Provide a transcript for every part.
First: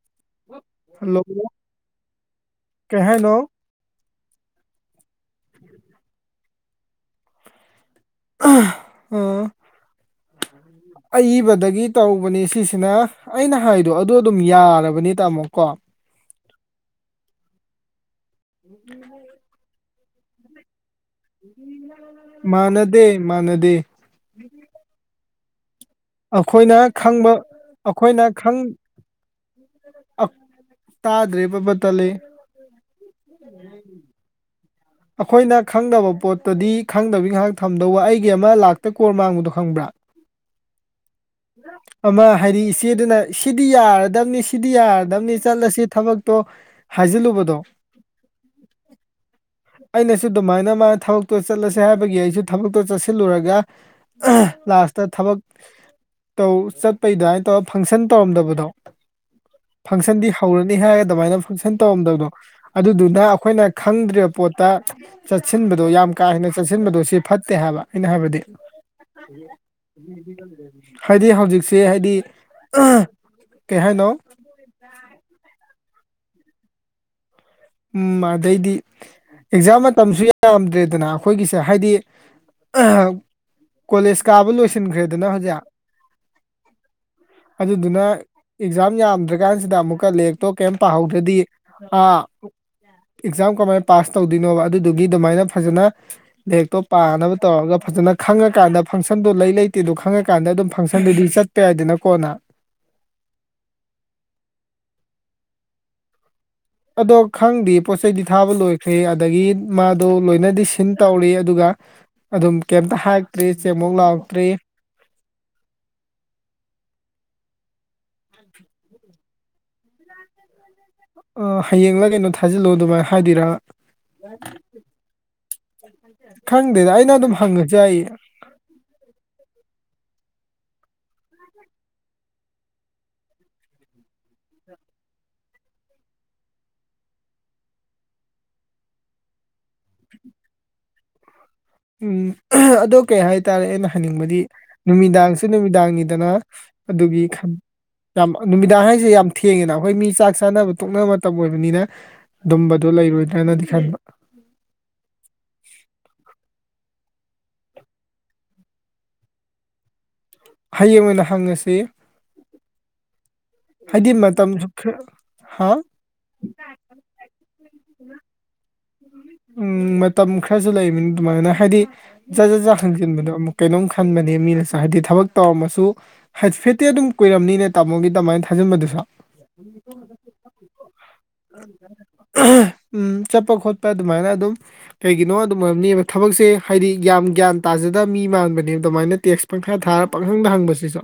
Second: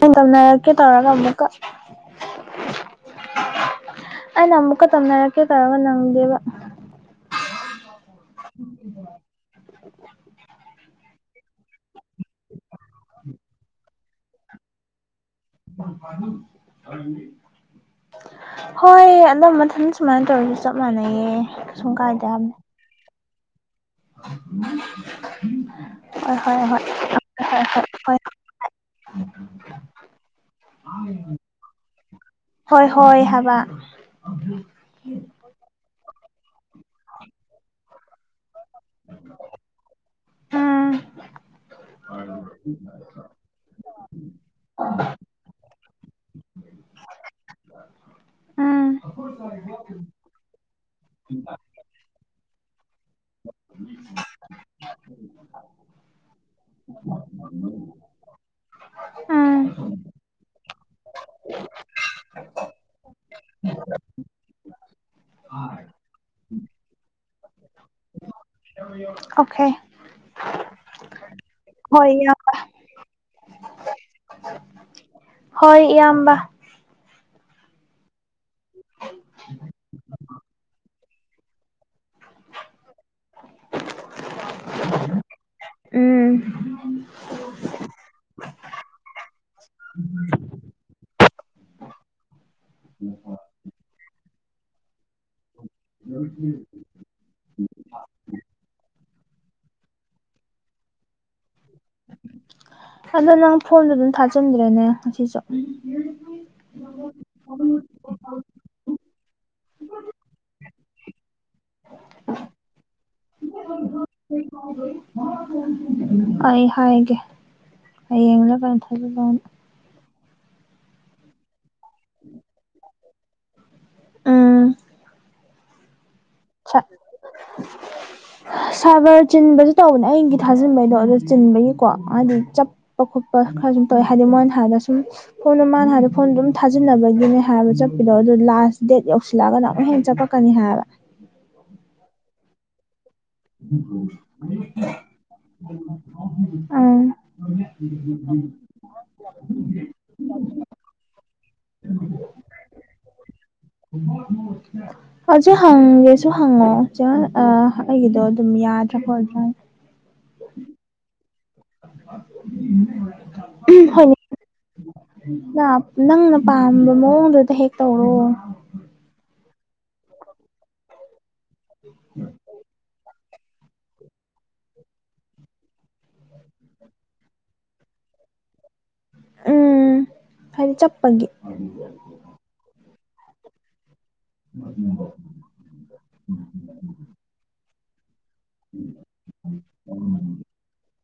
ꯍ ꯇꯧꯅꯔꯛꯀꯦ ꯇꯧꯔꯒ ꯍꯜꯂꯣ ꯑꯃꯨꯛꯀ ꯀꯩ ꯍꯥꯏꯅꯣ ꯑꯩꯩꯅ ꯑꯃꯨꯛꯀ ꯇꯝꯅꯔꯛꯀꯦ ꯇꯧꯔꯒ ꯅꯪꯗꯦꯕ ꯑ ꯑꯏꯕꯗꯒꯤ ꯇꯧꯕꯅꯦ ꯁꯤꯁꯦ ꯁꯤꯅ ꯑꯩꯅ ꯍꯥꯏꯗꯣ ꯑꯗꯨ ꯑꯗꯨꯝ ꯌꯥꯔꯕꯅꯤ ꯇꯥꯃꯣ ꯀꯣ ꯍꯣꯏ ꯑꯗꯨꯗ ꯃꯊꯪ ꯁꯨꯃꯥꯏꯅ ꯇꯧꯔꯁꯨ ꯆꯞ ꯃꯥꯟꯅꯩꯌꯦ ꯀꯩꯁꯨꯝ ꯀꯥꯏꯗ ꯃꯅꯗ ꯃꯥꯅꯗꯤ ꯎ ꯑꯩꯈꯣꯏꯅ ꯈꯪꯕ ꯑꯩꯈꯣꯏꯅ ꯈꯪ ꯑ ꯇꯥꯗ꯭ꯔꯦ ꯄꯕꯥ ꯇꯂꯦ ꯍꯣꯏ ꯍꯣꯏ ꯍꯥꯏꯕ ꯑꯩꯈꯣꯏꯅ ꯈꯪꯗꯕ ꯄꯣꯠꯇꯗꯤ ꯈꯪꯗꯕꯤ ꯉꯥꯏꯍꯥꯛ ꯊꯝꯗꯧꯕ ꯑꯩꯒꯤ ꯑꯃꯥꯛ ꯍꯦ ꯀꯣꯔ ꯃꯥꯡꯕꯗꯣ ꯈꯪꯕ꯭ꯔꯥ ꯎꯝ ꯑꯃ ꯍꯥꯏꯗꯤ ꯏꯆꯦꯗꯨꯅ ꯁꯤꯗꯤ ꯌꯥꯔꯗꯕꯅꯤ ꯁꯤꯗꯤ ꯌꯥꯔꯗꯕꯅꯤ ꯆꯠꯂꯁꯤ ꯊꯕꯛꯇꯣ ꯍꯥꯏꯖꯤꯜꯂꯨꯕꯗꯣ ꯎꯝ ꯑꯩꯅꯁꯨ ꯑꯗꯨꯃꯥꯏꯅ ꯃꯥꯅ ꯊꯕꯛꯇꯣ ꯆꯠꯂꯁꯦ ꯍꯥꯏꯕꯒꯤ ꯑꯩꯁꯨ ꯊꯕꯛꯇꯣ ꯆꯠꯁ ꯁꯤꯜꯂꯨꯔꯒ ꯂꯥꯁꯇ ꯊꯕꯛ ꯇꯧ ꯆꯠꯄꯩ ꯑꯗꯨꯃꯥꯏꯅ ꯇꯧꯔꯒ ꯐꯪꯁꯟ ꯇꯧꯔꯝꯗꯕꯗꯣ ꯎꯝ ꯐꯪꯁꯟꯗꯤ ꯍꯧꯔꯅꯤ ꯍꯥꯏꯔꯒ ꯑꯗꯨꯃꯥꯏꯅ ꯐꯪꯁꯟ ꯇꯧꯔꯝꯗꯕꯗꯣ ꯑꯗꯨꯗꯨꯅ ꯑꯩꯈꯣꯏꯅ ꯈꯪꯗ꯭ꯔꯤꯕ ꯄꯣꯠꯇ ꯆꯠꯁꯤꯟꯕꯗꯣ ꯌꯥꯝ ꯀꯥ ꯍꯦꯟꯅ ꯆꯠꯁꯤꯟꯕꯗꯣ ꯁꯤ ꯐꯠꯇꯦ ꯍꯥꯏꯕ ꯑꯩꯅ ꯍꯥꯏꯕꯗꯤ ꯑꯣꯀꯦ ꯍꯥꯏꯗꯤ ꯍꯧꯖꯤꯛꯁꯦ ꯍꯣꯏ ꯍꯥꯏꯗꯤ ꯏꯌꯥꯝꯕ ꯀꯩ ꯍꯥꯏꯅꯣ ꯍꯣꯏ ꯏꯌꯥꯝꯕ ꯎꯝ ꯑꯗꯩꯗꯤ ꯑꯦꯛꯖꯥꯝ ꯃꯇꯝꯁꯨ ꯌꯥꯝꯗ꯭ꯔꯦꯗꯅ ꯑꯩꯈꯣꯏꯒꯤꯁꯦ ꯍꯥꯏꯗꯤ ꯀꯣꯂꯦꯖ ꯀꯥꯕ ꯂꯣꯏꯁꯤꯟꯈ꯭ꯔꯦꯗꯅ ꯍꯧꯖꯤꯛ ꯎꯝ ꯑꯗꯨꯗꯨꯅ ꯑꯦꯛꯖꯥꯝ ꯌꯥꯝꯗ꯭ꯔꯀꯥꯟꯁꯤꯗ ꯑꯃꯨꯛꯀ ꯂꯦꯛꯇꯣ ꯀꯩꯝ ꯇꯥꯍꯧꯗ꯭ꯔꯗꯤ ꯑꯥ ꯑꯦꯛꯖꯥꯝ ꯀꯃꯥꯏꯅ ꯄꯥꯁ ꯇꯧꯗꯣꯏꯅꯣꯕ ꯑꯗꯨꯗꯨꯒꯤ ꯑꯗꯨꯃꯥꯏꯅ ꯐꯖꯅ ꯂꯥꯏꯔꯤꯛꯇꯣ ꯄꯥꯅꯕ ꯇꯧꯔꯒ ꯐꯖꯅ ꯈꯪꯉꯀꯥꯟꯗ ꯐꯪꯁꯟꯗꯣ ꯂꯩ ꯂꯩꯇꯦꯗꯣ ꯈꯪꯉꯀꯥꯟꯗ ꯑꯗꯨꯝ ꯐꯪꯁꯟꯗꯨꯗꯤ ꯆꯠꯄ ꯌꯥꯏꯗꯅꯀꯣꯅ ꯑꯗꯣ ꯅꯪ ꯐꯣꯟꯗꯨ ꯑꯗꯨꯝ ꯊꯥꯖꯟꯗ꯭ꯔꯦꯅꯦ ꯉꯁꯤꯁꯨ ꯑꯗꯣ ꯈꯪꯗꯦ ꯄꯣꯠ ꯆꯩꯩꯗꯤ ꯊꯥꯕ ꯂꯣꯏꯈ꯭ꯔꯦ ꯑꯗꯒꯤ ꯃꯥꯗꯣ ꯂꯣꯏꯅꯗꯤ ꯁꯤꯟ ꯇꯧꯔꯤ ꯑꯗꯨꯒ ꯑꯗꯨꯝ ꯀꯩꯝꯇ ꯍꯥꯏꯔꯛꯇ꯭ꯔꯦ ꯆꯦꯡꯃꯧꯛ ꯂꯥꯎꯔꯛꯇ꯭ꯔꯔꯤ ꯑꯩ ꯍꯥꯏꯒꯦ ꯌꯦꯡꯂ ꯀ ꯊꯥꯖꯕꯅꯤ [inaudible] ꯍꯌꯦꯡꯂꯥ ꯀꯩꯅꯣ ꯊꯥꯖꯤꯜꯂꯣ ꯑꯗꯨꯃꯥꯏꯅ ꯍꯥꯏꯗꯤꯔꯥ ꯑꯥ ꯈꯪꯗꯦꯗ ꯑꯩꯅ ꯑꯗꯨꯝ ꯍꯪꯉꯁꯦ ꯑꯩ ꯁꯥꯕꯔ ꯆꯤꯟꯕꯁꯨ ꯇꯧꯕꯅꯦ ꯑꯩꯒꯤ ꯊꯥꯖꯤꯟꯕꯩꯗꯣ ꯑꯗꯨ ꯆꯤꯟꯕꯒꯤꯀꯣ ꯍꯥꯏꯗꯤ ꯆꯞ ꯄ ꯈꯣꯠꯄ ꯈꯔ ꯁꯨꯝ ꯇꯧꯋꯦ ꯍꯥꯏꯗꯤ ꯃꯣꯏ ꯅꯍꯥꯟꯗ ꯁꯨꯝ ꯐꯣꯟꯗꯣ ꯃꯥꯅ ꯍꯥꯏꯔꯗꯣ ꯐꯣꯟꯗ ꯑꯗꯨꯝ ꯊꯥꯖꯤꯟꯅꯕꯒꯤꯅꯦ ꯍꯥꯏꯕ ꯆꯠꯄꯤꯗꯣ ꯑꯗꯨꯣ ꯂꯥꯁ ꯗꯦꯠ ꯌꯧꯁꯤꯜꯂꯛꯑꯒꯅ ꯑꯃꯨꯛ ꯍ ꯆꯠꯄ ꯀꯅꯤ ꯍꯥꯏꯕ ꯎ ꯎꯝ ꯑꯗꯣ ꯀꯩ ꯍꯥꯏꯇꯥꯔꯦ ꯑꯩꯅ ꯍꯥꯏꯅꯤꯡꯕꯗꯤ ꯅꯨꯃꯤꯗꯥꯡꯁꯨ ꯅꯨꯃꯤꯗꯥꯡꯅꯤꯗꯅ ꯎꯝ ꯑꯗꯨꯒꯤ ꯈꯟ ꯌꯥꯝ ꯅꯨꯃꯤꯗꯥꯡ ꯍꯥꯏꯁꯦ ꯌꯥꯝ ꯊꯦꯡꯉꯦꯅ ꯑꯩꯈꯣꯏ ꯃꯤ ꯆꯥꯛ ꯆꯥꯅꯕ ꯇꯣꯛꯅꯕ ꯃꯇꯝ ꯑꯣꯏꯕꯅꯤꯅ ꯑꯗꯨꯝꯕꯗꯨꯣ ꯂꯩꯔꯣꯏꯗ꯭ꯔꯅꯗꯤ ꯈꯟꯕ [inaudible] ꯍꯧꯖꯤꯛ ꯍꯪꯒꯦꯁꯨ ꯍꯪꯉꯣ [unintelligible] ꯑꯩꯒꯤꯗꯣ ꯑꯗꯨꯝ ꯌꯥꯗ꯭ꯔꯕ [unintelligible] ꯍꯌꯦꯡ ꯑꯣꯏꯅ ꯍꯪꯉꯁꯤ [unintelligible] ꯍꯥꯏꯗꯤ ꯃꯇꯝꯁꯨ ꯈꯔ ꯅ ꯍꯥ ꯅꯪꯅ ꯄꯥꯝꯕ ꯃꯑꯣꯡꯗꯨꯗ ꯍꯦꯛ ꯇꯧꯔꯣ ꯎꯝ ꯃꯇꯝ ꯈꯔꯁꯨ ꯂꯩꯕꯅ ꯑꯗꯨꯃꯥꯏꯅ ꯍꯥꯏꯗꯤ ꯖ ꯖ ꯍꯪꯖꯤꯟꯕꯗꯣ ꯑꯃꯨꯛ ꯀꯩꯅꯣꯝ ꯈꯟꯕꯅꯦ ꯃꯤꯅꯁꯨ ꯍꯥꯏꯗꯤ ꯊꯕꯛ ꯇꯧꯔꯝꯃꯁꯨ ꯍꯥꯏꯐꯦꯠꯇꯤ ꯑꯗꯨꯝ ꯀꯨꯏꯔꯝꯅꯤꯅꯦ ꯇꯥꯃꯣꯒꯤ ꯇꯃꯥꯏꯅ ꯊꯥꯖꯤꯟꯕꯗꯨꯁꯨ ꯎꯝ ꯍꯥꯏꯗꯤ ꯆꯠꯄꯒꯤ ꯎꯝ ꯆꯠꯄ ꯈꯣꯠꯄ ꯑꯗꯨꯃꯥꯏꯅ ꯑꯗꯨꯝ ꯀꯩꯒꯤꯅꯣ ꯝꯕ ꯊꯕꯛꯁꯦ ꯍꯥꯏꯗꯤ ꯒ ꯒ꯭ꯌꯥꯟ ꯇꯥꯖꯗꯕ ꯃꯤ ꯃꯥꯟꯕ ꯑ ꯑꯗꯨꯃꯥꯏꯅ ꯇꯦꯛꯁ ꯄꯪꯈꯥ ꯊꯥꯔ ꯄꯪꯈꯪꯗ ꯍꯪꯕꯁꯤꯁꯨ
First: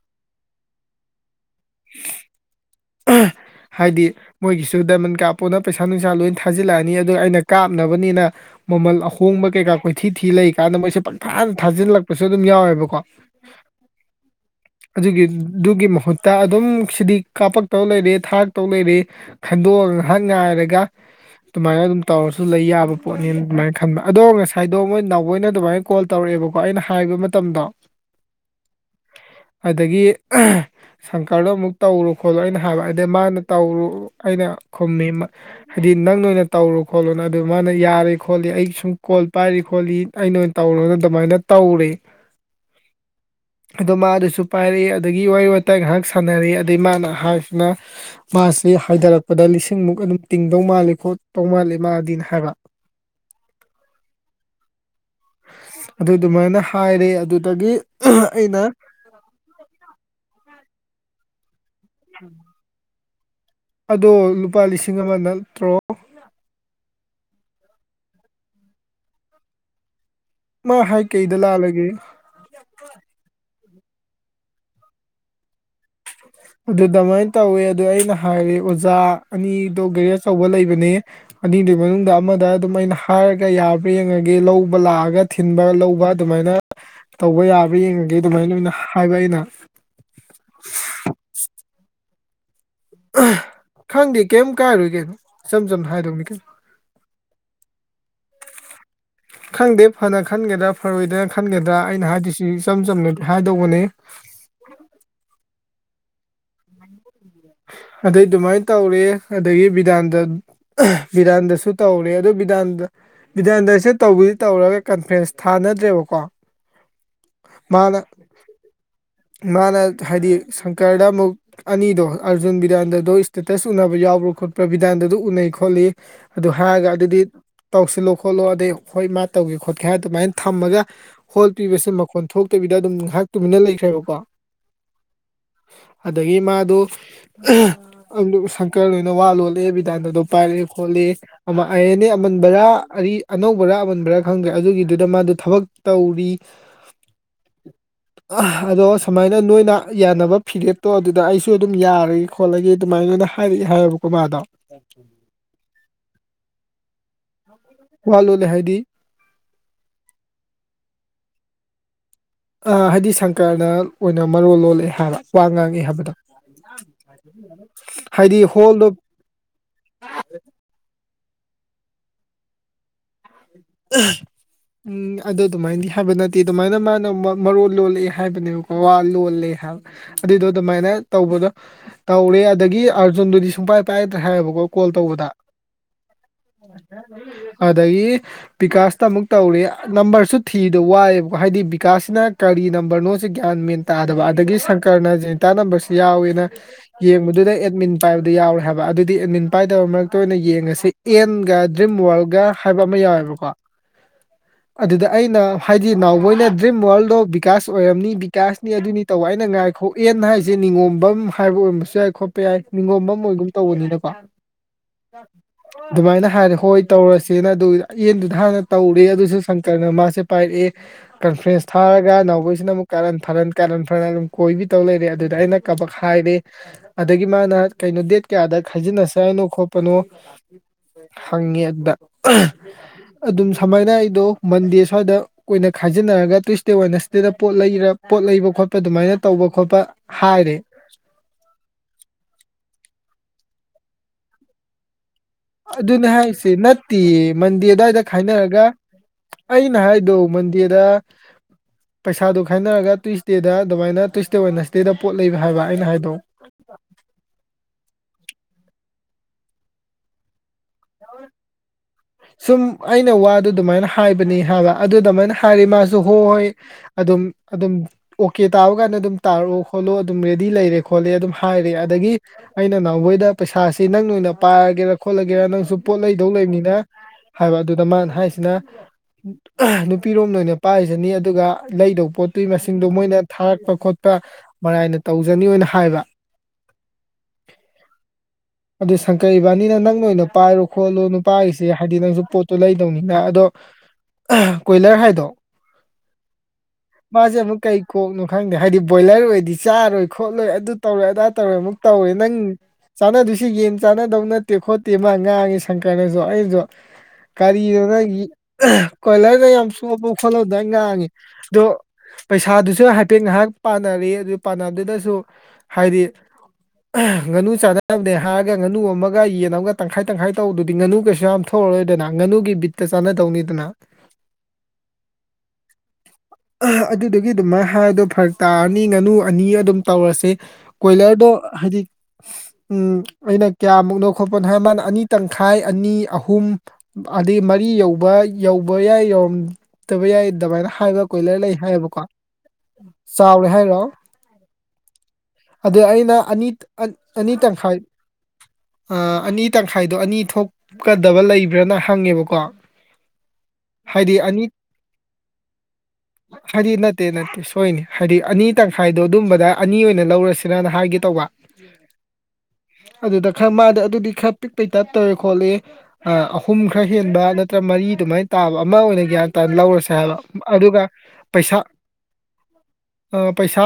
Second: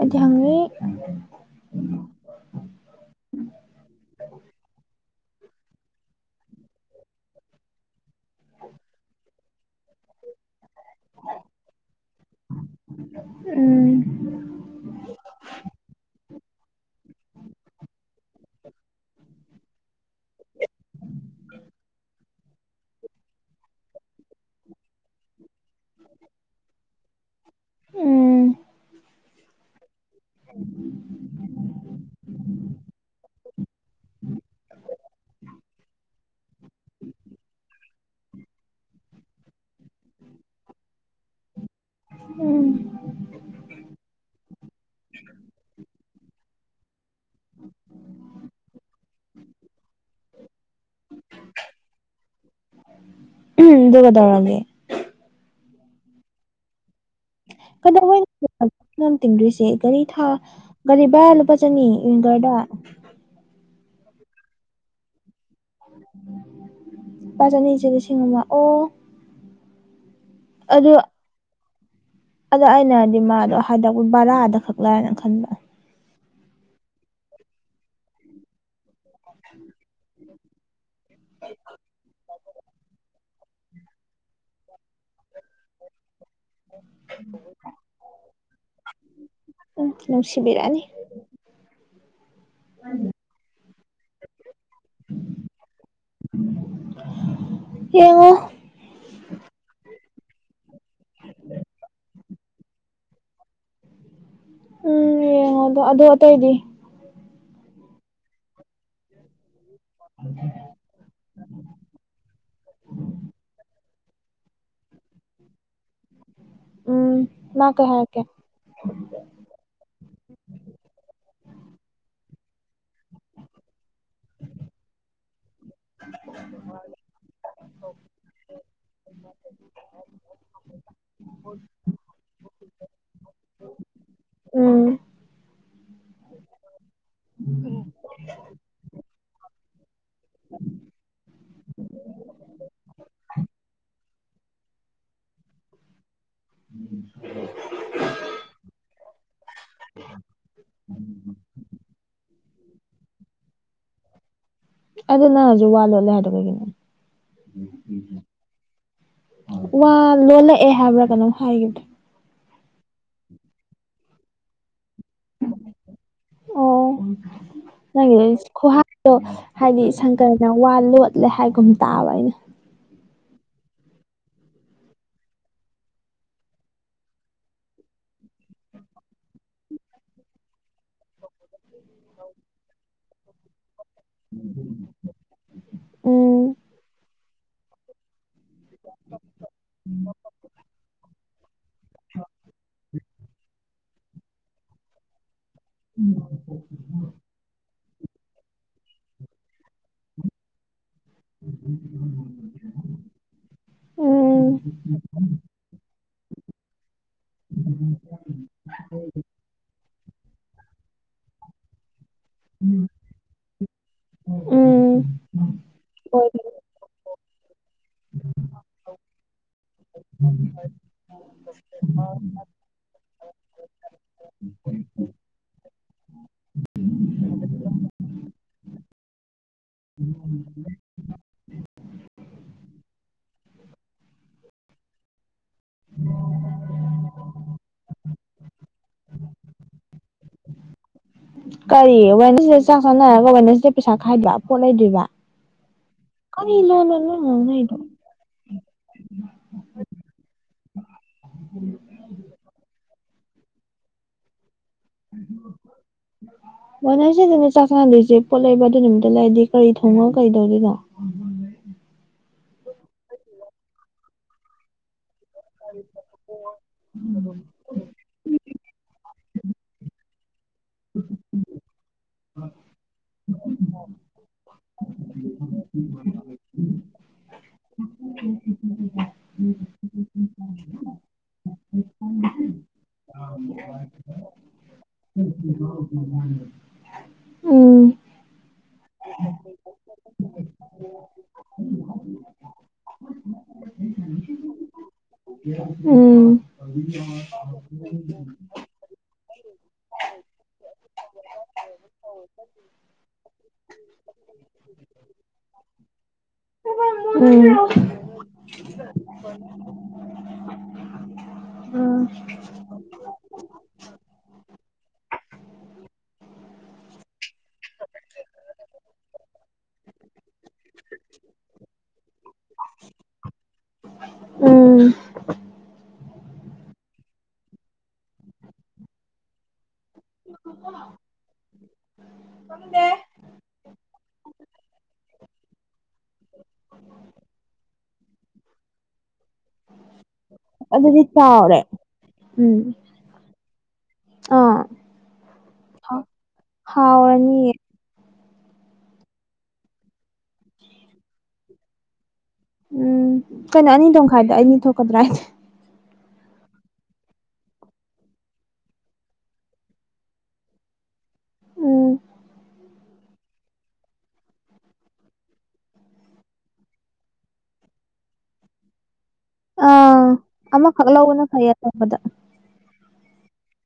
ꯑꯩꯗꯤ ꯍꯪꯔꯤ [unintelligible] ꯍꯥꯏꯗꯤ ꯃꯣꯏꯒꯤꯁꯨ ꯗꯥꯏꯃꯟ ꯀꯥꯞꯄꯣꯅ ꯄꯩꯁꯥ ꯅꯨꯡꯁꯥ ꯂꯣꯏ ꯊꯥꯖꯤꯜꯂꯛꯑꯅꯤ ꯑꯗꯨ ꯑꯩꯅ ꯀꯥꯞꯅꯕꯅꯤꯅ ꯃꯃꯜ ꯑꯍꯣꯡꯕ ꯀꯩꯀꯥ ꯀꯣꯏꯊꯤ ꯊꯤ ꯂꯩ ꯀꯥꯟꯗ ꯃꯣꯏꯁꯦ ꯄꯪꯐꯥꯅ ꯊꯥꯖꯤꯜꯂꯛꯄꯁꯨ ꯑꯗꯨꯝ ꯌꯥꯎꯋꯦꯕꯀꯣ ꯎꯝ ꯑꯗꯨꯒꯤ ꯑꯗꯨꯒꯤ ꯃꯍꯨꯠꯇ ꯑꯗꯨꯝ ꯁꯤꯗꯤ ꯀꯥꯞꯄꯛ ꯇꯧ ꯂꯩꯔꯦ ꯊꯥꯛꯇꯧ ꯂꯩꯔ ꯈꯟꯗꯣꯛꯑꯒ ꯉꯥꯏꯍꯥꯛ ꯉꯥꯏꯔꯒ ꯑꯗꯨꯃꯥꯏꯅ ꯑꯗꯨꯝ ꯇꯧꯔꯁꯨ ꯂꯩ ꯌꯥꯕ ꯄꯣꯠꯅꯦꯅ ꯑꯗꯨꯃꯥꯏꯅ ꯈꯟꯕ ꯑꯗꯣ ꯉꯁꯥꯏꯗꯣ ꯃꯣꯏ ꯅꯥꯎꯃꯣꯏꯅ ꯑꯗꯨꯃꯥꯏꯅ ꯀꯣꯜ ꯇꯧꯔꯛꯑꯦꯕꯀꯣ ꯑꯩꯅ ꯍꯥꯏꯕ ꯃꯇꯝꯗ ꯎꯝ ꯑꯗꯒꯤ ꯁꯪꯀꯥꯔꯗꯣ ꯑꯃꯨꯛ ꯇꯧꯔꯣ ꯈꯣꯠꯂꯣ ꯑꯩꯅ ꯍꯥꯏꯕ ꯑꯗꯩ ꯃꯥꯅ ꯇꯧꯔꯨ ꯑꯩꯅ ꯈꯨꯝꯃꯤ ꯍꯥꯏꯗꯤ ꯅꯪ ꯅ ꯑꯣꯏꯅ ꯇꯧꯔꯨ ꯈꯣꯠꯂꯨꯅ ꯑꯗꯨ ꯃꯥꯅ ꯌꯥꯔꯦ ꯈꯣꯠꯂꯤ ꯑꯩ ꯁꯨꯝ ꯀꯣꯜ ꯄꯥꯏꯔꯤ ꯈꯣꯠꯂꯤ ꯑꯩ ꯅ ꯑꯣꯏꯅ ꯇꯧꯔꯒ ꯑꯗꯨꯃꯥꯏꯅ ꯇꯧꯔꯦ ꯎꯝ ꯑꯗꯣ ꯃꯥꯗꯨꯁꯨ ꯄꯥꯏꯔꯛꯑꯦ ꯑꯗꯒꯤ ꯋꯥꯔꯤ ꯋꯥꯇꯥꯏ ꯉꯥꯏꯍꯥꯛ ꯁꯥꯟꯅꯔꯛꯏ ꯑꯗꯗꯒꯤ ꯃꯥꯅ ꯍꯥꯏ ꯅ ꯃꯥꯁꯤ ꯍꯥꯏꯊꯔꯛꯄꯗ ꯂꯤꯁꯤꯡꯃꯨꯛ ꯑꯗꯨꯝ ꯇꯤꯡꯗꯧ ꯃꯥꯜꯂꯤ ꯈꯣꯠꯇꯧ ꯃꯥꯜꯂꯤ ꯃꯥꯗꯤ ꯍꯥꯏꯕ [unintelligible] ꯑꯗꯨ ꯀꯩꯗꯧꯔꯒꯦ ꯑꯗꯨ ꯑꯗꯨꯃꯥꯏꯅ ꯍꯥꯏꯔꯦ ꯑꯗꯨꯗꯒꯤ ꯑꯩꯅ [unintelligible] ꯇꯤꯡꯗꯣꯏꯁꯦ ꯒꯥꯔꯤ ꯊꯥꯎ ꯒꯥꯔꯤ ꯕꯔꯥ ꯂꯨꯄꯥ ꯆꯅꯤ ꯋꯤꯡꯒꫪꯗ ꯑꯗꯣ ꯂꯨꯄꯥ ꯂꯤꯁꯤꯡ ꯑꯃ ꯅꯠꯇ꯭ꯔꯣ ꯂꯨꯄꯥ ꯆꯅꯤꯖꯦ ꯂꯤꯁꯤꯡ ꯑꯃꯥ ꯑꯣ ꯃꯥ ꯍꯥꯏ ꯀꯩꯗ ꯂꯥꯜꯂꯒꯦ ꯑꯗꯣ ꯑꯩꯅ ꯍꯥꯏꯗꯤ ꯃꯥꯗꯣ ꯍꯥꯏꯗꯛꯄ ꯕꯔꯥꯗ ꯈꯛ ꯂꯥꯏꯅ ꯈꯟꯕ ꯑꯗꯨ ꯗꯃꯥꯏꯅ ꯇꯧꯋꯦ ꯑꯗꯨ ꯑꯩꯅ ꯍꯥꯏꯔꯦ ꯑꯣꯖꯥ ꯑꯅꯤꯗꯣ ꯒꯥꯔꯤ ꯑꯆꯧꯕ ꯂꯩꯕꯅꯦ ꯑꯅꯤꯗꯨꯒꯤ ꯃꯅꯨꯡꯗ ꯑꯃꯗ ꯑꯗꯨꯝ ꯑꯩꯅ ꯍꯥꯏꯔꯒ ꯒ ꯌꯥꯕ꯭ꯔꯥ ꯌꯦꯡꯉꯒꯦ ꯂꯧꯕ ꯂꯥꯛꯑꯒ ꯊꯤꯟꯕ ꯂꯧꯕ ꯑꯗꯨꯃꯥꯏꯅ ꯇꯧꯕ ꯌꯥꯕ꯭ꯔꯥ ꯌꯦꯡꯉꯒꯦ ꯑꯗꯨꯃꯥꯏꯅ ꯂꯅ ꯍꯥꯏꯕ ꯑꯩꯅ ꯎꯝ ꯅꯨꯡꯁꯤꯕꯤꯔꯛꯑꯅꯤ [inaudible] ꯈꯪꯗꯦ ꯀꯩꯝ ꯀꯥꯏꯔꯣꯏ ꯀꯩꯅꯣ ꯏꯆꯝ ꯆꯝꯅ ꯍꯥꯏꯗꯧꯅꯤ ꯀꯩꯅꯣ ꯌ‌ꯦꯡꯉ‌ꯣ ꯈꯪꯗꯦ ꯐꯅ ꯈꯟꯒꯗ꯭ꯔꯥ ꯐꯔꯣꯏꯗ꯭ꯔꯥ ꯈꯟꯒꯗ꯭ꯔꯥ ꯑꯩꯅ ꯍꯥꯏꯗ‌ꯣꯏꯁꯤ ꯏꯆꯝ ꯆꯝꯅꯗꯤ ꯍꯥꯏꯗꯧꯕꯅꯤ ꯎꯝ ꯌꯦꯡꯉ‌ꯣ ꯑꯗꯣ ꯑꯗ‌ꯣ ꯑꯇꯩꯗꯤ ꯑꯗꯩ ꯑꯗꯨꯃꯥꯏꯅ ꯇꯧꯔꯦ ꯑꯗꯒꯤ ꯕꯤꯗꯥꯟꯗ ꯕꯤꯗꯥꯟꯗꯁꯨ ꯇꯧꯔꯦ ꯑꯗꯨ ꯕꯤꯗꯥꯟꯗ ꯕꯤꯗꯥꯟꯗꯁꯦ ꯇꯧꯕꯨꯗꯤ ꯇꯧꯔꯒ ꯀꯟꯐ꯭ꯔꯦꯟꯁ ꯊꯥꯅꯗ꯭ꯔꯦꯕꯀꯣ ꯎꯝ ꯃꯥ ꯀꯩ ꯃꯥꯅ ꯍꯥꯏꯔꯛꯀꯦ ꯃꯥꯅ ꯍꯥꯏꯗꯤ ꯁꯪꯀꯔꯗ ꯑꯃꯨꯛ ꯑꯅꯤꯗꯣ ꯑꯥꯔꯖꯨꯟ ꯕꯤꯗꯟꯗꯗꯣ ꯏꯁꯇꯦꯇꯁ ꯎꯅꯕ ꯌꯥꯎꯕ꯭ꯔꯥ ꯈꯣꯠꯄ꯭ꯔꯥ ꯚꯤꯗꯥꯟꯗ ꯑꯗꯨ ꯎꯅꯩ ꯈꯣꯠꯂꯤ ꯑꯗꯨ ꯍꯥꯏꯔꯒ ꯑꯗꯨꯗꯤ ꯇꯧꯁꯤꯜꯂꯣ ꯈꯣꯠꯂꯣ ꯑꯗꯩ ꯍꯣꯏ ꯃꯥ ꯇꯧꯒꯦ ꯈꯣꯠꯀꯦ ꯍꯥꯏ ꯑꯗꯨꯃꯥꯏꯅ ꯊꯝꯃꯒ ꯍꯣꯜ ꯄꯤꯕꯁꯦ ꯃꯈꯣꯟ ꯊꯣꯛꯇꯕꯤꯗ ꯑꯗꯨꯝ ꯉꯥꯏꯍꯥꯛꯇꯨꯃꯤꯟꯅ ꯂꯩꯈ꯭ꯔꯦꯕꯀꯣ ꯎꯝ ꯑꯗꯒꯤ ꯃꯥꯗꯣ ꯁꯪꯀꫪꯍꫭꯏꯗ ꯋꯥ ꯂꯣꯠꯂꯦ ꯕꯤꯗꯥꯏꯟꯗꯗꯣ ꯄꯥꯏꯔꯦ ꯈꯣꯠꯂꯤ ꯑꯃ ꯑꯥꯏ ꯑꯦꯟ ꯑꯦ ꯑꯃꯟꯕꯔ ꯑꯔꯤ ꯑꯅꯧꯕꯔ ꯑꯃꯟ ꯕ꯭ꯔ ꯈꯪꯗ꯭ꯔꯦ ꯑꯗꯨꯒꯤꯗꯨꯗ ꯃꯥꯗꯨ ꯊꯕꯛ ꯇꯧꯔꯤ [unintelligible] ꯑ ꯑꯗꯣ ꯁꯨꯃꯥꯏꯅ ꯅꯣꯏꯅ ꯌꯥꯅꯕ ꯐꯤꯔꯦꯞꯇꯣ ꯑꯗꯨꯗ ꯑꯩꯁꯨ ꯑꯗꯨꯝ ꯌꯥꯔ ꯈꯣꯠꯂꯒꯦ ꯑꯗꯨꯃꯥꯏꯅ ꯑꯣꯏꯅ ꯍꯥꯏꯔꯛꯏ ꯍꯥꯏꯌꯦꯕꯀꯣ ꯃꯥꯗꯣ ꯑꯗꯨ ꯅꯪ ꯍꯧꯖꯤꯛ ꯋꯥ ꯂꯣꯜꯂꯦ ꯍꯥꯏꯗ‌ꯣ ꯀꯩꯒꯤꯅꯣ ꯋꯥ ꯂꯣꯜꯂꯦ ꯍꯥꯏꯗꯤ ꯋꯥ ꯂꯣꯜꯂꯛꯑꯦ ꯍꯥꯏꯕ꯭ꯔꯥ ꯀꯩꯅꯣꯝ ꯍꯥꯏꯈꯤ ꯑꯥ ꯍꯥꯏꯗꯤ ꯁꯪꯀꯔꯅ ꯑꯣꯏꯅ ꯃꯔꯣꯜ ꯂꯣꯜꯂꯛꯑꯦ ꯍꯥꯏꯕ ꯋꯥ ꯉꯥꯡꯉꯛꯑꯦ ꯍꯥꯏꯕꯗꯣ ꯑꯣ ꯅꯪꯒꯤꯗꯣ ꯍꯥꯏꯗꯤ ꯍꯣꯜꯗꯣ ꯈꯨꯍꯥꯏ ꯍꯥꯏꯗꯤ ꯁꯪꯀꯔꯅ ꯋꯥ ꯂꯣꯠꯂꯦ ꯍꯥꯏꯒꯨꯝ ꯇꯥꯕ ꯑꯩꯅ [unintelligible] ꯎꯝ ꯑꯗꯨ ꯑꯗꯨꯃꯥꯏꯅ ꯍꯥꯏꯕ ꯅꯠꯇꯦ ꯑꯗꯨꯃꯥꯏꯅ ꯃꯥꯅ ꯃꯔꯣꯟ ꯂꯣꯜꯂꯛꯑꯦ ꯍꯥꯏꯕꯅꯦꯕꯀꯣ ꯋꯥ ꯂꯣꯜꯂꯦ ꯍꯥꯏꯕ ꯑꯗꯨꯏꯗꯣ ꯑꯗꯨꯃꯥꯏꯅ ꯇꯧꯕꯗꯣ ꯇꯧꯔꯦ ꯑꯗꯒꯤ ꯑꯥꯔꯖꯨꯟꯗꯨꯗꯤ ꯁꯨꯡꯄꯥꯏ ꯄꯥꯏꯔꯛꯇꯔꯦ ꯍꯥꯏꯌꯦꯕꯀꯣ ꯀꯣꯜ ꯇꯧꯕꯗ ꯎꯝ ꯑꯗꯒꯤ ꯕꯤꯀꯥꯁꯇ ꯑꯃꯨꯛ ꯇꯧꯔ‌ꯦ ꯅꯝꯕꯔꯁꯨ ꯊꯤꯕꯗ ꯋꯥꯏꯑꯦꯕꯀ‌ꯣ ꯍꯥꯏꯗꯤ ꯕꯤꯀꯥꯁꯅ ꯀꯔꯤ ꯅꯝꯕꯔꯅꯣꯁꯦ ꯒ꯭ꯌꯥꯟ ꯃꯦꯟ ꯇꯥꯗꯕ ꯑꯗꯒꯤ ꯁꯪꯀꯔꯅ ꯖꯅꯤꯇꯥ ꯅꯝꯕꯔꯁꯦ ꯌꯥꯎꯋꯦꯅ ꯌꯦꯡꯕꯗꯨꯗ ꯑꯦꯗꯃꯤꯟ ꯄꯥꯏꯕꯗ ꯌꯥꯎꯔꯦ ꯍꯥꯏꯕ ꯑꯗꯨꯗꯤ ꯑꯦꯗꯃꯤꯟ ꯄꯥꯏꯗꯕ ꯃꯔꯛꯇ ꯑꯣꯏꯅ ꯌꯦꯡꯉꯁ‌ꯦ ꯑꯦꯟꯒ ꯗ꯭ꯔꯤꯝ ꯋꯥꯔꯜꯒ ꯍꯥꯏꯕ ꯑꯃ ꯌꯥꯎꯋꯦꯕꯀꯣ ꯎꯝ ꯑꯗꯨꯗ ꯑꯩꯅ ꯍꯥꯏꯗꯤ ꯅꯥꯎꯕ‌ꯣꯏꯅ ꯗ꯭ꯔꯤꯝ ꯋꯥꯔꯜ ꯇ‌ꯣ ꯕꯤꯀꯥꯁ ꯑꯣꯏꯔꯝꯅꯤ ꯕꯤꯀꯥꯁꯅꯤ ꯑꯗꯨꯅꯤ ꯇꯧꯕ ꯑꯩꯅ ꯉꯥꯏꯈꯣ ꯑꯦꯟ ꯍꯥꯏꯁꯦ ꯅꯤꯉꯣꯝꯕꯝ ꯍꯥꯏꯕ ꯑꯣꯏꯔꯝꯕꯁꯨ ꯌꯥꯏ ꯈꯣꯠ ꯄ ꯌꯥꯏ ꯅꯤꯡꯉꯣꯝꯕꯝ ꯑ‌ꯣꯏꯒꯨꯝ ꯇꯧꯕꯅꯤꯅꯀꯣ ꯎꯝ ꯑꯗꯨꯃꯥꯏꯅ ꯍꯥꯏꯔꯦ ꯍꯣꯏ ꯇꯧꯔꯁꯦꯅ ꯑꯗꯨ ꯑꯦꯟꯗꯨꯗ ꯍꯥꯟꯅ ꯇꯧꯔꯦ ꯑꯗꯨꯁꯨ ꯁꯪꯀꯔꯅ ꯃꯥꯁꯦ ꯄꯥꯏꯔꯛꯑꯦ ꯀꯟꯐ꯭ꯔꯦꯟꯁ ꯊꯥꯔꯒ ꯑꯅꯥꯎꯕ‌ꯣꯏꯁꯤꯅ ꯑꯃꯨꯛ ꯀꯥꯔꯟ ꯐꯥꯔꯟ ꯀꯥꯔꯟ ꯐꯥꯔꯟ ꯀꯣꯏꯕꯤ ꯇꯧ ꯂꯩꯔꯦ ꯑꯗꯨꯗ ꯑꯩꯅ ꯀꯕꯛ ꯍꯥꯏꯔꯦ ꯑꯗꯒꯤ ꯃꯥꯅ ꯀꯩꯅꯣ ꯗꯦꯠ ꯀꯌꯥꯗ ꯈꯥꯏꯖꯤꯟꯅꯁ‌ꯦ ꯍꯥꯏꯅꯣ ꯈꯣꯠꯄꯅꯣ ꯍꯪꯉꯦ ꯑꯗꯨꯗ ꯑꯗꯨꯝ ꯁꯨꯃꯥꯏꯅ ꯑꯩꯗꯣ ꯃꯟꯗꯦ ꯁ꯭ꯋꯥꯏꯗ ꯑꯣꯏꯅ ꯈꯥꯏꯖꯤꯟꯅꯔꯒ ꯇꯨꯏꯁꯗꯦ ꯋ‌ꯦꯅꯁꯗꯦꯗ ꯄꯣꯠ ꯂꯩꯔ ꯄꯣꯠ ꯂꯩꯕ ꯈꯣꯠꯄ ꯑꯗꯨꯃꯥꯏꯅ ꯇꯧꯕ ꯈꯣꯠꯄ ꯍꯥꯏꯔ‌ꯦ ꯀꯔꯤ ꯋ‌ꯦꯅꯁꯗ‌ꯦꯗ ꯆꯥꯛ ꯆꯥꯟꯅꯔꯒ ꯋꯦꯅꯁꯗ ꯄꯩꯁꯥ ꯈꯥꯏꯕ ꯄꯣꯠ ꯂꯩꯗꯔꯤꯕ ꯑꯗꯨꯅꯦ ꯍꯥꯏꯁꯦ ꯅꯠꯇꯦ ꯃꯟꯗ‌ꯦ ꯉꯥꯡꯅꯩꯗꯣ ꯑꯗꯨꯋꯥꯏꯗ ꯈꯥꯏꯅꯔꯒ ꯑꯩꯅ ꯍꯥꯏꯗꯣ ꯃꯟꯗꯦꯗ ꯄꯩꯁꯥꯗꯨ ꯈꯥꯏꯅꯔꯒ ꯇꯨꯋꯏꯁꯗꯦꯗ ꯑꯗꯨꯃꯥꯏꯅ ꯇꯨꯋꯁꯗꯦ ꯋ‌ꯦꯅꯁ ꯀꯩꯗ ꯄꯣꯠ ꯂꯩꯕ ꯍꯥꯏꯕ ꯑꯩꯅ ꯍꯥꯏꯗ‌ꯣ ꯋ‌ꯦꯅꯁꯗ‌ꯦꯗ ꯅ‌ꯦ ꯆꯥꯛ ꯆꯥꯟꯅꯗꯣꯏꯁꯦ ꯄꯣꯠ ꯂꯩꯕ ꯑꯗꯨ ꯅꯨꯃꯤꯠꯇ ꯂꯩꯔꯗꯤ ꯀꯔꯤ ꯊꯣꯡꯉ ꯀꯩꯗꯧꯗ‌ꯣꯏꯅꯣ ꯁꯨꯝ ꯑꯩꯅ ꯋꯥꯗꯨ ꯑꯗꯨꯃꯥꯏꯅ ꯍꯥꯏꯕꯅꯤ ꯍꯥꯏꯕ ꯑꯗꯨꯗ ꯃꯥꯅ ꯍꯥꯏꯔ‌ꯦ ꯃꯥꯁꯨ ꯍꯣꯏ ꯑꯗꯨꯝ ꯑꯗꯨꯝ ꯑꯣꯀꯦ ꯇꯥꯕ ꯀꯥꯟꯗ ꯑꯗꯨꯝ ꯇꯥꯔꯛꯑꯣ ꯈꯣꯠꯂꯣ ꯑꯗꯨꯝ ꯔꯦꯗꯤ ꯂꯩꯔꯦ ꯈꯣꯠꯂꯦ ꯑꯗꯨꯝ ꯍꯥꯏꯔꯦ ꯑꯗꯒꯤ ꯑꯩꯅ ꯅꯍꯎꯕꯩꯗ ꯄꯩꯁꯥꯁꯤ ꯅꯪ ꯑꯣꯏꯅ ꯄꯥꯔꯒꯦꯔꯥ ꯈꯣꯠꯂꯒꯦꯔꯥ ꯅꯪ ꯁꯨ ꯄꯣꯠ ꯂꯩꯗꯧ ꯂꯩꯕꯅꯤꯅ ꯍꯥꯏꯕ ꯑꯗꯨꯗ ꯃꯥꯅ ꯍꯥꯏꯁꯤꯅ ꯅꯨꯄꯤꯔꯣꯝꯅ ꯑꯣꯏꯅ ꯄꯥꯏꯁꯤꯅꯤ ꯑꯗꯨꯒ ꯂꯩꯗꯧꯕ ꯄꯣꯠꯇꯨꯒꯤ ꯃꯁꯤꯡꯗꯣ ꯃꯣꯏꯅ ꯊꯥꯔꯛꯄ ꯈꯣꯠꯄ ꯃꯔꯥꯏꯅ ꯇꯧꯖꯅꯤꯅ ꯍꯥꯏꯕ ꯎ ꯎꯝ ꯑꯗꯨ ꯁꯪꯀꯩ ꯏꯕꯥꯅꯤꯅ ꯅꯪꯅ ꯑꯣꯏꯅ ꯄꯥꯏꯔꯨ ꯈꯣꯠꯂꯨ ꯅꯨꯄꯥꯒꯤꯁꯦ ꯍꯥꯏꯗꯤ ꯅꯪꯁꯨ ꯄꯣꯠꯇꯣ ꯂꯩꯗꯧꯅꯤꯅ ꯑꯗꯣ ꯀꯣꯏꯂꯔ ꯍꯥꯏꯗꯣ ꯎꯝ ꯃꯥꯁꯦ ꯑꯃꯨꯛ ꯀꯩ ꯀꯣꯛꯅꯣ ꯈꯪꯗꯦ ꯍꯥꯏꯗꯤ ꯕꯣꯏꯂꯔ ꯑꯣꯏꯔꯗꯤ ꯆꯥꯔꯣꯏ ꯈꯣꯠꯂꯣꯏ ꯑꯗꯨ ꯇꯧꯔꯣꯏ ꯑꯗꯥ ꯇꯧꯔꯣꯏ ꯑꯃꯨꯛ ꯇꯧꯔꯦ ꯅꯪ ꯆꯥꯟꯅꯗꯣꯏꯁꯤ ꯌꯦꯟ ꯆꯥꯟꯅꯗꯧ ꯅꯠꯇꯦ ꯈꯣꯠꯇꯦ ꯃꯥ ꯉꯥꯡꯉ‌ꯦ ꯁꯪꯀꯔꯅꯁꯨ ꯑꯩꯅꯁꯨ ꯎꯝ ꯀꯔꯤꯅꯣ ꯅꯪꯒꯤ ꯀꯣꯏꯂꯔꯗ ꯌꯥꯝ ꯆ‌ꯣꯞꯄ ꯈꯣꯠꯂꯗꯥꯏ ꯉꯥꯡꯉꯤ ꯑꯗꯣ ꯎꯝ ꯄꯩꯁꯥꯗꯨꯁꯨ ꯍꯥꯏꯐꯦꯠ ꯉꯥꯏꯍꯥꯛ ꯄꯥꯟꯅꯔ‌ꯦ ꯑꯗꯨ ꯄꯥꯟꯅꯕꯗꯨꯗꯁꯨ ꯍꯥꯏꯗꯤ ꯉꯥꯅꯨ ꯆꯥꯟꯅꯁ‌ꯦ ꯊꯥꯔꯒ ꯉꯥꯅꯨ ꯑꯃꯒ ꯌꯦꯟ ꯑꯃꯒ ꯇꯪꯈꯥꯏ ꯇꯪꯈꯥꯏ ꯇꯧꯕꯗꯨꯗꯤ ꯉꯥꯨꯒꯩꯁꯨ ꯌꯥꯝ ꯊꯣꯛꯑꯔꯣꯏꯗꯅ ꯉꯥꯅꯨꯒꯤꯕꯤ ꯍꯛꯇ ꯆꯥꯟꯅꯗꯧꯅꯤꯗꯅ ꯎꯝ ꯑ ꯑꯗꯨꯗꯨꯒꯤ ꯑꯗꯨꯃꯥꯏꯅ ꯍꯥꯏꯗꯣ ꯐꯔꯛ ꯇꯥꯔꯅꯤ ꯉꯥꯅꯨ ꯑꯅꯤ ꯑꯗꯨꯝ ꯇꯧꯔꯁꯤꯦ ꯀꯣꯏꯂꯔꯗꯣ ꯍꯥꯏꯗꯤ ꯎꯝ ꯑꯩꯅ ꯀꯌꯥꯃꯨꯛꯅ ꯈꯣꯠꯄꯅ ꯍꯥꯏ ꯃꯥꯅ ꯑꯅꯤ ꯇꯪꯈꯥꯏ ꯑꯅꯤ ꯑꯍꯨꯝ ꯑꯗꯩ ꯃꯔꯤ ꯌꯧꯕ ꯌꯧꯕ ꯌꯥꯏ ꯌꯧꯔꯝ ꯆꯠꯇꯕ ꯌꯥꯏ ꯑꯗꯨꯃꯥꯏꯅ ꯍꯥꯏꯕ ꯑꯗꯨꯗꯤ ꯀꯣꯏꯂꯔ ꯂꯩ ꯆꯥꯎꯔꯦ ꯍꯥꯏꯌꯦꯕꯀꯣ ꯎꯝ ꯆꯥꯎꯔꯦ ꯍꯥꯏꯔꯣ ꯑꯥ ꯑꯗ ꯑꯩꯅ ꯑꯅꯤ ꯑꯅꯤ ꯍꯥꯎꯔꯅꯤꯌꯦ ꯇꯪꯈꯥꯏ ꯑꯅꯤ ꯇꯪꯈꯥꯏꯗꯣ ꯑꯅꯤ ꯊꯣꯛꯀꯗꯕ ꯂꯩꯕ꯭ꯔꯅ ꯍꯪꯉꯦꯕꯀꯣ ꯎꯝ ꯀꯩꯅꯣ ꯑꯅꯤ ꯇꯧ ꯍꯥꯏꯗꯤ ꯃꯈꯥꯏꯗ ꯑꯩꯅꯤ ꯊꯣꯛꯀꯗ꯭ꯔꯥ ꯍꯥꯏꯁꯦ ꯍꯥꯏ ꯅꯠꯇꯦ ꯅꯠꯇꯦ ꯁꯣꯏꯅꯤ ꯍꯥꯏꯗꯤ ꯑꯅꯤ ꯇꯪꯈꯥꯏꯗꯣ ꯑꯗꯨꯝꯕꯗ ꯑꯅꯤ ꯑꯣꯏꯅ ꯂꯧꯔꯁꯤꯅꯅ ꯍꯥꯏꯒꯦ ꯇꯧꯕ ꯎꯝ ꯑꯗꯨꯗ ꯈꯔ ꯃꯥꯗꯤ ꯑꯗꯨꯗꯤ ꯈꯔ ꯄꯤꯛꯄꯩ ꯇꯠꯇꯧꯋꯦ ꯈꯣꯠꯂꯤ ꯑꯍꯨꯝ ꯈꯔ ꯍꯦꯟꯕ ꯅꯠꯇ꯭ꯔ ꯃꯔꯤ ꯑꯗꯨꯃꯥꯏꯅ ꯇꯥꯕ ꯑꯃ ꯑꯣꯏꯅ ꯒ꯭ꯌꯥꯟ ꯂꯧꯔꯁꯦ ꯍꯥꯏꯕ ꯑꯥ ꯑꯗꯨꯒ ꯑꯃꯈꯛ ꯂꯧꯕꯅ ꯐꯩ ꯄꯩꯁꯥ ꯑꯇꯣꯞꯄꯗ ꯄꯩꯁꯥ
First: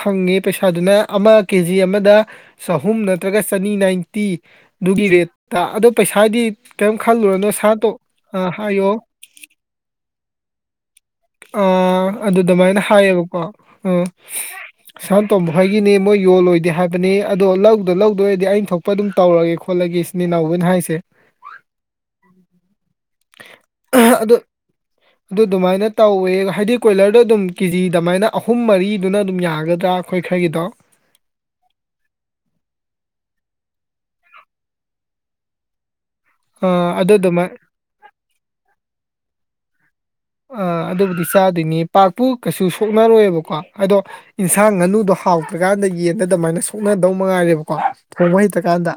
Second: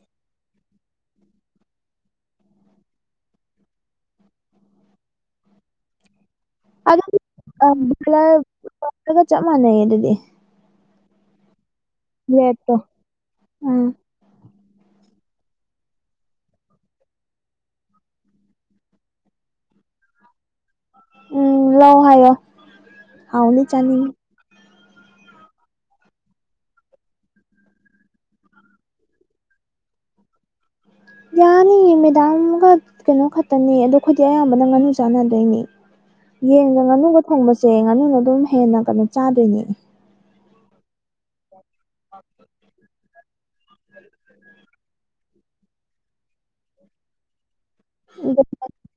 ꯍꯪꯉꯦ ꯄꯩꯁꯥꯗꯨꯅ ꯑꯃ ꯀꯦ ꯖꯤ ꯑꯃꯗ ꯆꯍꯨꯝ ꯅꯠꯇ꯭ꯔꯒ ꯆꯅꯤ ꯅꯥꯏꯟꯇꯤꯗꯨꯒꯤ ꯔꯦꯠꯇ ꯑꯗꯣ ꯄꯩꯁꯥꯗꯤ ꯀꯔꯤꯝ ꯑꯗꯨ ꯈꯜꯂꯨꯔꯅꯣ ꯁꯥꯇꯣ ꯑ ꯍꯥꯏꯌꯣ ꯕꯣꯏꯂꯔꯒ ꯆꯞ ꯃꯥꯟꯅꯩꯌꯦ ꯑꯗꯨꯗꯤ ꯑ ꯑꯗꯨ ꯔꯦꯠꯇꯣ ꯑꯗꯨꯃꯥꯏꯅ ꯍꯥꯏꯌꯦꯕꯀꯣ ꯎꯝ ꯑ ꯁꯥꯟ ꯇꯣꯝꯝꯕ ꯍꯣꯏꯒꯤꯅꯤ ꯃꯣꯏ ꯌꯣꯜꯂꯣꯏꯗꯦ ꯍꯥꯏꯕꯅꯤ ꯑꯗꯣ ꯂꯧꯗ ꯂꯧ ꯑꯗꯨ ꯑꯣꯏꯔꯗꯤ ꯑꯩꯅ ꯊꯣꯛꯄ ꯑꯗꯨꯝ ꯇꯧꯔꯒꯦ ꯈꯣꯠꯂꯒꯦ ꯏꯆ ꯏꯅꯥꯎꯕꯅ ꯍꯥꯏꯁꯤꯦ ꯎꯝ ꯂꯧ ꯍꯥꯏꯌꯣ ꯍꯥꯎꯅꯤ ꯆꯥꯅꯤꯡꯉꯤ ꯑꯗꯣ ꯑꯗꯨ ꯑꯗꯨꯃꯥꯏꯅ ꯇꯧꯋꯦ ꯍꯥꯏꯗꯤ ꯀꯣꯏꯂꯔꯗ ꯑꯗꯨꯝ ꯀꯦꯖꯤ ꯑꯗꯨꯃꯥꯏꯅ ꯑꯍꯨꯝ ꯃꯔꯤꯗꯨꯅ ꯑꯗꯨꯝ ꯌꯥꯒꯗ꯭ꯔꯥ ꯑꯩꯈꯣꯏ ꯈꯔꯒꯤꯗꯣ ꯌꯥꯅꯤꯌꯦ ꯃꯦꯗꯥꯥꯟꯒ ꯀꯩꯅꯣ ꯈꯛꯇꯅꯦ ꯑꯗꯣ ꯑꯩꯈꯣꯏꯗꯤ ꯑꯌꯥꯝꯕꯅ ꯉꯥꯅꯨ ꯆꯥꯟꯅꯗꯣꯏꯅꯦ ꯑ ꯌꯦꯡ ꯑꯗꯨ ꯉꯥꯅꯨꯒ ꯑꯗꯨꯃꯥꯏ ꯊꯣꯡꯕꯁꯦ ꯉꯥꯅꯨꯅ ꯑꯗꯨꯝ ꯍꯦꯟꯅ ꯀꯩꯅꯣ ꯆꯥꯗꯣꯏꯅꯦ ꯑꯥ ꯑꯗꯨꯕꯨꯗꯤ ꯆꯥꯗꯣꯏꯅꯤ ꯄꯥꯛꯄꯨ ꯀꯩꯁꯨ ꯁꯣꯛꯅꯔꯣꯏꯕꯀꯣ ꯑꯗꯣ ꯌꯦꯟꯁꯥꯡ ꯉꯥꯅꯨꯗꯣ ꯍꯥꯎꯇ꯭ꯔꯀꯥꯟꯗ ꯌꯦꯟꯗ ꯑꯗꯨꯃꯥꯏꯅ ꯁꯣꯛꯅꯗꯧ ꯃꯉꯥꯏꯔꯦꯕꯀꯣ ꯊꯣꯡꯕ ꯍꯩꯇ꯭ꯔꯀꯥꯟꯗ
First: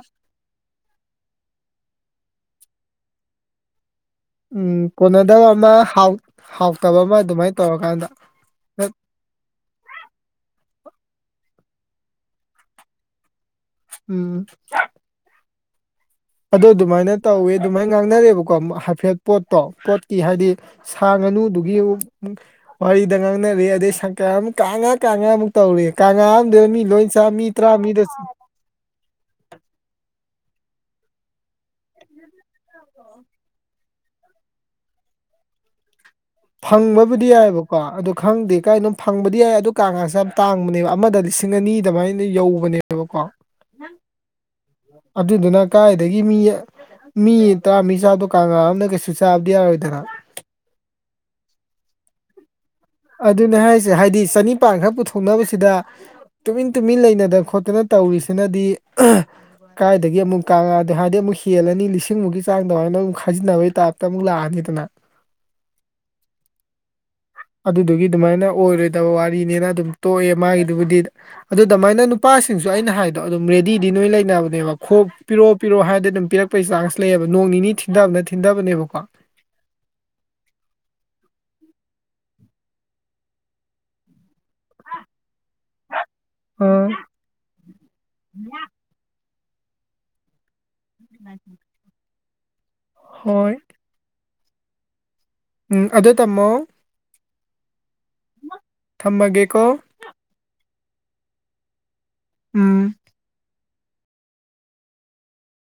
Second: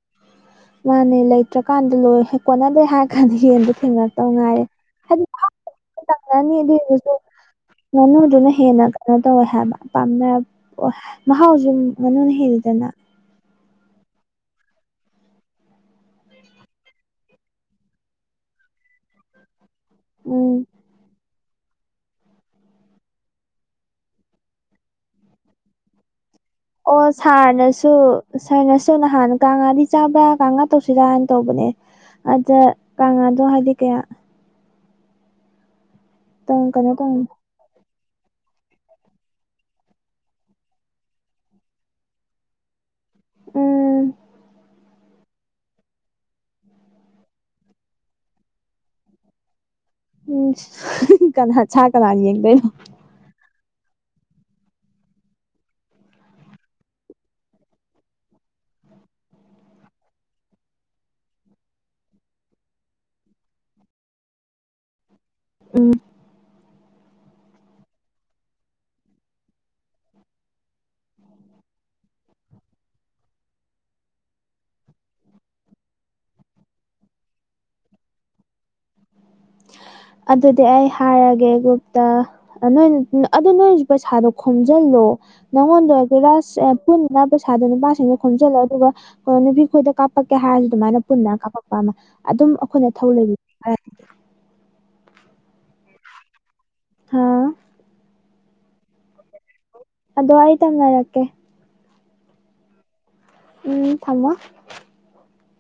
ꯃꯥꯅꯦ ꯂꯩꯇ꯭ꯔꯀꯥꯟꯗ ꯂꯣꯏ ꯀꯣꯟꯠꯅꯗꯦ ꯍꯥꯏꯔ ꯀꯥꯟꯗ ꯌꯦꯟꯗꯣ ꯊꯦꯡꯅꯔꯦ ꯎꯝ ꯀꯣꯟꯅꯗꯕ ꯑꯃ ꯍꯥꯎ ꯍꯥꯎꯇꯕ ꯑꯃ ꯑꯗꯨꯃꯥꯏꯅ ꯇꯧꯔꯀꯥꯟꯗ ꯑꯃꯗꯨꯅ ꯍꯦꯟꯅ ꯀꯩꯅꯣ ꯇꯧꯋꯦ ꯍꯥꯏ ꯄꯥꯝꯅ ꯃꯍꯥꯎꯁꯨ ꯉꯥꯅꯨꯅ ꯍꯦꯜꯂꯤꯗꯅ ꯎꯝ ꯑꯗꯨ ꯑꯗꯨꯃꯥꯏꯅ ꯇꯧꯋꯦ ꯑꯗꯨꯃꯥꯏꯅ ꯉꯥꯡꯅꯔꯦꯕꯀꯣ ꯍꯥꯏꯐꯦꯠ ꯄꯣꯠꯇꯣ ꯄꯣꯠꯀꯤ ꯍꯥꯏꯗꯤ ꯎꯝ ꯁꯥꯡꯉꯅꯤ ꯑꯗꯨꯒꯤ ꯋꯥꯔꯤꯗ ꯉꯥꯡꯅꯔꯦ ꯑꯗꯩ ꯁꯪꯀ ꯑꯃꯨꯛ ꯀꯥꯉ ꯀꯥꯉ ꯑꯃꯨꯛ ꯇꯧꯔꯦ ꯀꯪꯉꯥ ꯑꯃꯗꯕꯨ ꯃꯤ ꯂꯣꯏ ꯆꯥ ꯃꯤ ꯇꯔꯥꯃꯔꯤ ꯗꯣ ꯁꯥꯔ ꯅ ꯁꯨ ꯅꯍꯥꯟ ꯀꯥꯡꯉꯥꯗꯤ ꯆꯥꯕ꯭ꯔꯥ ꯀꯥꯡꯉꯥ ꯇꯧꯁꯤꯔꯥꯅ ꯇꯧꯕꯅꯦ ꯑꯗ ꯀꯪꯉꯥꯗꯣ ꯍꯥꯏꯗꯤ ꯀꯌꯥ ꯀꯩꯅꯣ ꯇꯧꯅꯤ ꯐꯪꯕꯕꯨꯗꯤ ꯌꯥꯏꯑꯕ ꯀꯣ ꯑꯗꯨ ꯈꯪꯗꯦ ꯀꯥꯏ ꯑꯗꯨꯝ ꯐꯪꯕꯗꯤ ꯌꯥꯏ ꯑꯗꯨ ꯀꯥꯒꯥꯁꯦ ꯌꯥꯝ ꯇꯥꯡꯕꯅꯦꯕ ꯑꯃꯗ ꯂꯤꯁꯤꯡ ꯑꯅꯤꯗꯃꯥꯏꯅ ꯌꯧꯕꯅꯦꯕ ꯑꯗꯨꯀꯣ ꯎꯝ ꯑꯗꯨꯗꯨꯅ ꯀꯗꯥꯥꯏꯗꯒꯤ ꯃꯤ ꯃꯤ ꯇꯔꯥ ꯃꯤ ꯆꯥꯗꯣ ꯀꯥꯡꯥ ꯑꯝꯅ ꯀꯩꯁꯨ ꯆꯥꯕꯗꯤ ꯌꯥꯔꯣꯏꯗꯅ ꯎꯝ ꯀꯅꯥ ꯀꯅꯤ ꯌꯦꯗ ꯑꯗꯨꯅꯦ ꯍꯥꯏꯁꯦ ꯍꯥꯏꯗꯤ ꯆꯅꯤꯄꯥꯟ ꯈꯔ ꯄꯨꯊꯣꯛꯅꯕꯁꯤꯗ ꯇꯨꯃꯤꯟ ꯇꯨꯃꯤꯟ ꯂꯩꯅꯗꯅ ꯈꯣꯠꯇꯅ ꯇꯧꯔꯤꯁꯤꯅꯗꯤ ꯀꯥꯏꯗꯒꯤ ꯑꯃꯨꯛ ꯀꯪꯉꯛꯑꯗꯣ ꯍꯥꯏꯕꯗꯤ ꯑꯃꯨꯛ ꯍꯦꯜꯂꯅꯤ ꯂꯤꯁꯤꯡꯃꯨꯛꯀꯤ ꯆꯥꯡꯗꯧ ꯍꯥꯏꯅ ꯑꯃꯨꯛ ꯈꯖꯤꯟꯅꯕꯒꯤ ꯇꯥꯏꯞꯇ ꯑꯃꯨꯛ ꯂꯥꯛꯑꯅꯤꯗꯅ ꯎꯝ ꯑꯗꯨꯗꯨꯒꯤ ꯑꯗꯨꯃꯥꯏꯅ ꯑꯣꯏꯔꯣꯏꯗꯕ ꯋꯥꯔꯤꯅꯤꯅ ꯑꯗꯨꯝ ꯇꯣꯛꯑꯦ ꯃꯥꯒꯤꯗꯨꯕꯨꯗꯤ ꯑꯗꯨ ꯑꯗꯨꯃꯥꯏꯅ ꯅꯨꯄꯥꯁꯤ ꯁꯤꯡꯁꯨ ꯑꯩꯅ ꯍꯥꯏꯗꯣ ꯑꯗꯨꯝ ꯔꯦꯗꯤꯗꯤꯂꯣꯏ ꯂꯩꯅꯕꯅꯦꯕ ꯈꯣꯞ ꯄꯤꯔꯣ ꯄꯤꯔꯛꯑꯣ ꯍꯥꯏꯔꯗꯤ ꯑꯗꯨꯝ ꯄꯤꯔꯛꯄ [unintelligible] ꯆꯥꯟꯁ ꯂꯩꯌꯦꯕ ꯅꯣꯡ ꯅꯤꯅꯤ ꯊꯤꯟꯊꯕꯅ ꯊꯤꯟꯊꯕꯅꯦꯕꯀꯣ ꯑꯗꯨꯗꯤ ꯑꯩ ꯍꯥꯏꯔꯒꯦ ꯒ꯭ꯔꯨꯞꯇ ꯅꯣꯏ ꯑꯗꯨ ꯅꯣꯏꯁꯨ ꯄꯩꯁꯥꯗꯣ ꯈꯣꯝꯖꯤꯜꯂꯣ ꯅꯪꯉꯣꯟꯗ ꯔꯥꯁ ꯑꯥ ꯄꯨꯟꯅ ꯄꯩꯁꯥꯗꯣ ꯅꯨꯄꯥꯁꯤꯡꯅ ꯈꯣꯝꯖꯤꯜꯂ ꯑꯗꯨꯒ ꯅꯨꯄꯤ ꯈꯣꯏꯗ ꯀꯥꯞ ꯀꯥꯞꯄꯛꯀꯦ ꯍꯥꯏꯔꯁꯨ ꯑꯗꯨꯃꯥꯏꯅ ꯄꯨꯟꯅ ꯀꯥꯄꯛꯄ ꯑꯃ ꯑꯗꯨꯝ ꯑꯩꯈꯣꯏꯅ ꯊꯧ ꯂꯩ ꯍꯣꯏ ꯎꯝ ꯑꯗꯨ ꯇꯝꯃꯣ ꯍꯥꯥ ꯊꯝꯃꯒꯦꯀꯣ ꯑꯗꯣ ꯑꯩ ꯇꯝꯅꯔꯛꯀꯦ ꯎꯝ ꯎꯝ ꯊꯝꯃꯣ